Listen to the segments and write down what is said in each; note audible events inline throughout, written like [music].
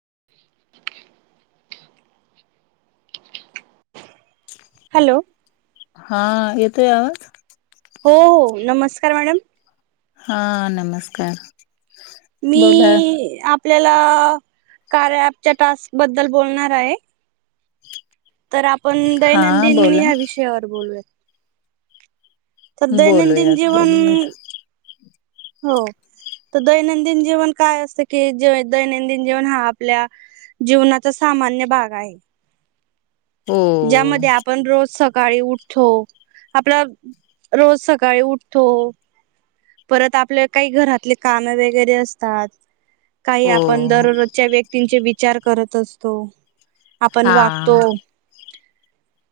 [inaudible] Hello. हा येतोय आवाज. हो नमस्कार मॅडम. हा नमस्कार. मी बोला आप आपल्याला कार्या ॲपच्या टास्क बद्दल बोलणार आहे. तर आपण हा दैनंदिन बोला या विषयावर बोलूयात. तर दैनंदिन बोलूयात जीवन. बोलूयात हो. तर दैनंदिन जीवन काय असतं कि, जे दैनंदिन जीवन हा आपल्या. जीवनाचा सामान्य भाग आहे. हो ज्यामध्ये आपण रोज स सकाळी उठतो आपला रोज सकाळी उठतो. परत आपले काही घरातले कामे वगैरे असतात. काही हो आपण दररोजच्या व्यक्तींचे विचार करत असतो. आपण हा वागतो.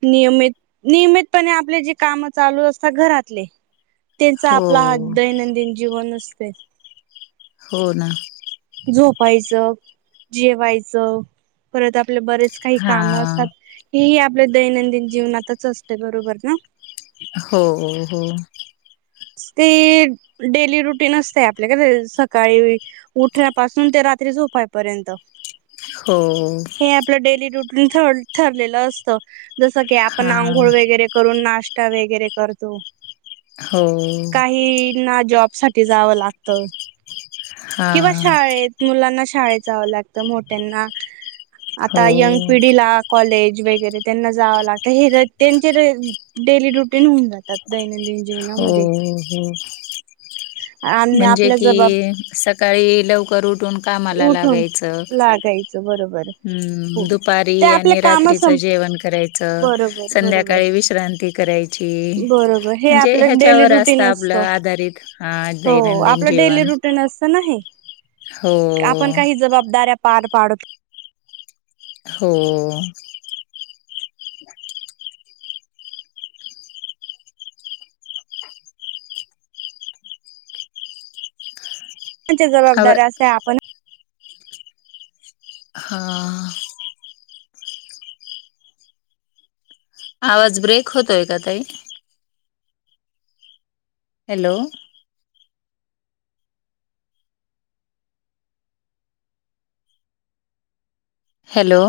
नियमित नियमितपणे आपले जे काम चालू असतात घरातले. त्यांचा हो आपला हा दैनंदिन जीवन असते. हो ना. झोपायचं जेवायचं परत आप आपले बरेच काही हा काम असतात हे ह आपले दैनंदिन जीवनातच असते बरोबर ना. हो हो हो. ते डेली रुटीन असते आपल्या कनाय सकाळी उठण्या पासून ते रा रात्री झोपाईपर्यंत. हो हे आपलं डेली रुटीन ठ ठरलेलं असत. जसं की, आपण हा आंघोळ वगैरे करून नाश्ता वगैरे करतो हो काही ना जॉब साठी जावं लागत. हा किंवा शाळेत मुलांना शी शाळेत जावं लागत मोठ्यांना हो आता यंग. पिढीला कॉलेज. वगैरे त्यांना जावं लागतं ही र त्यांची डेली रुटीन होऊन जातात दैनंदिननि. हो हो. आणि म्हणजे आपल्या जबाब कि, सकाळी लवकर उठून. कामाला उठून लागायचं. लागायचं बरोबर हो हम्म दुपारी ते आपल्या आणि काम रात्रीचं सं जेवण करायचं बरोबर बरोबर संध्याकाळी विश्रांती. करायची बरोबर हे म्हणजे आपलं डेली हच्यावर अस रुटीन आप असतं आधिरी हो दैनंदिन आपलं जीवन. डेली रुटीन असत ना हे. हो आपण काही जबाबदाऱ्या पार पाडतो. हो. च्या आवा जबाबदार्या असे आपण. हा. आवाज ब्रेक होतोय का तई. हॅलो. हॅलो.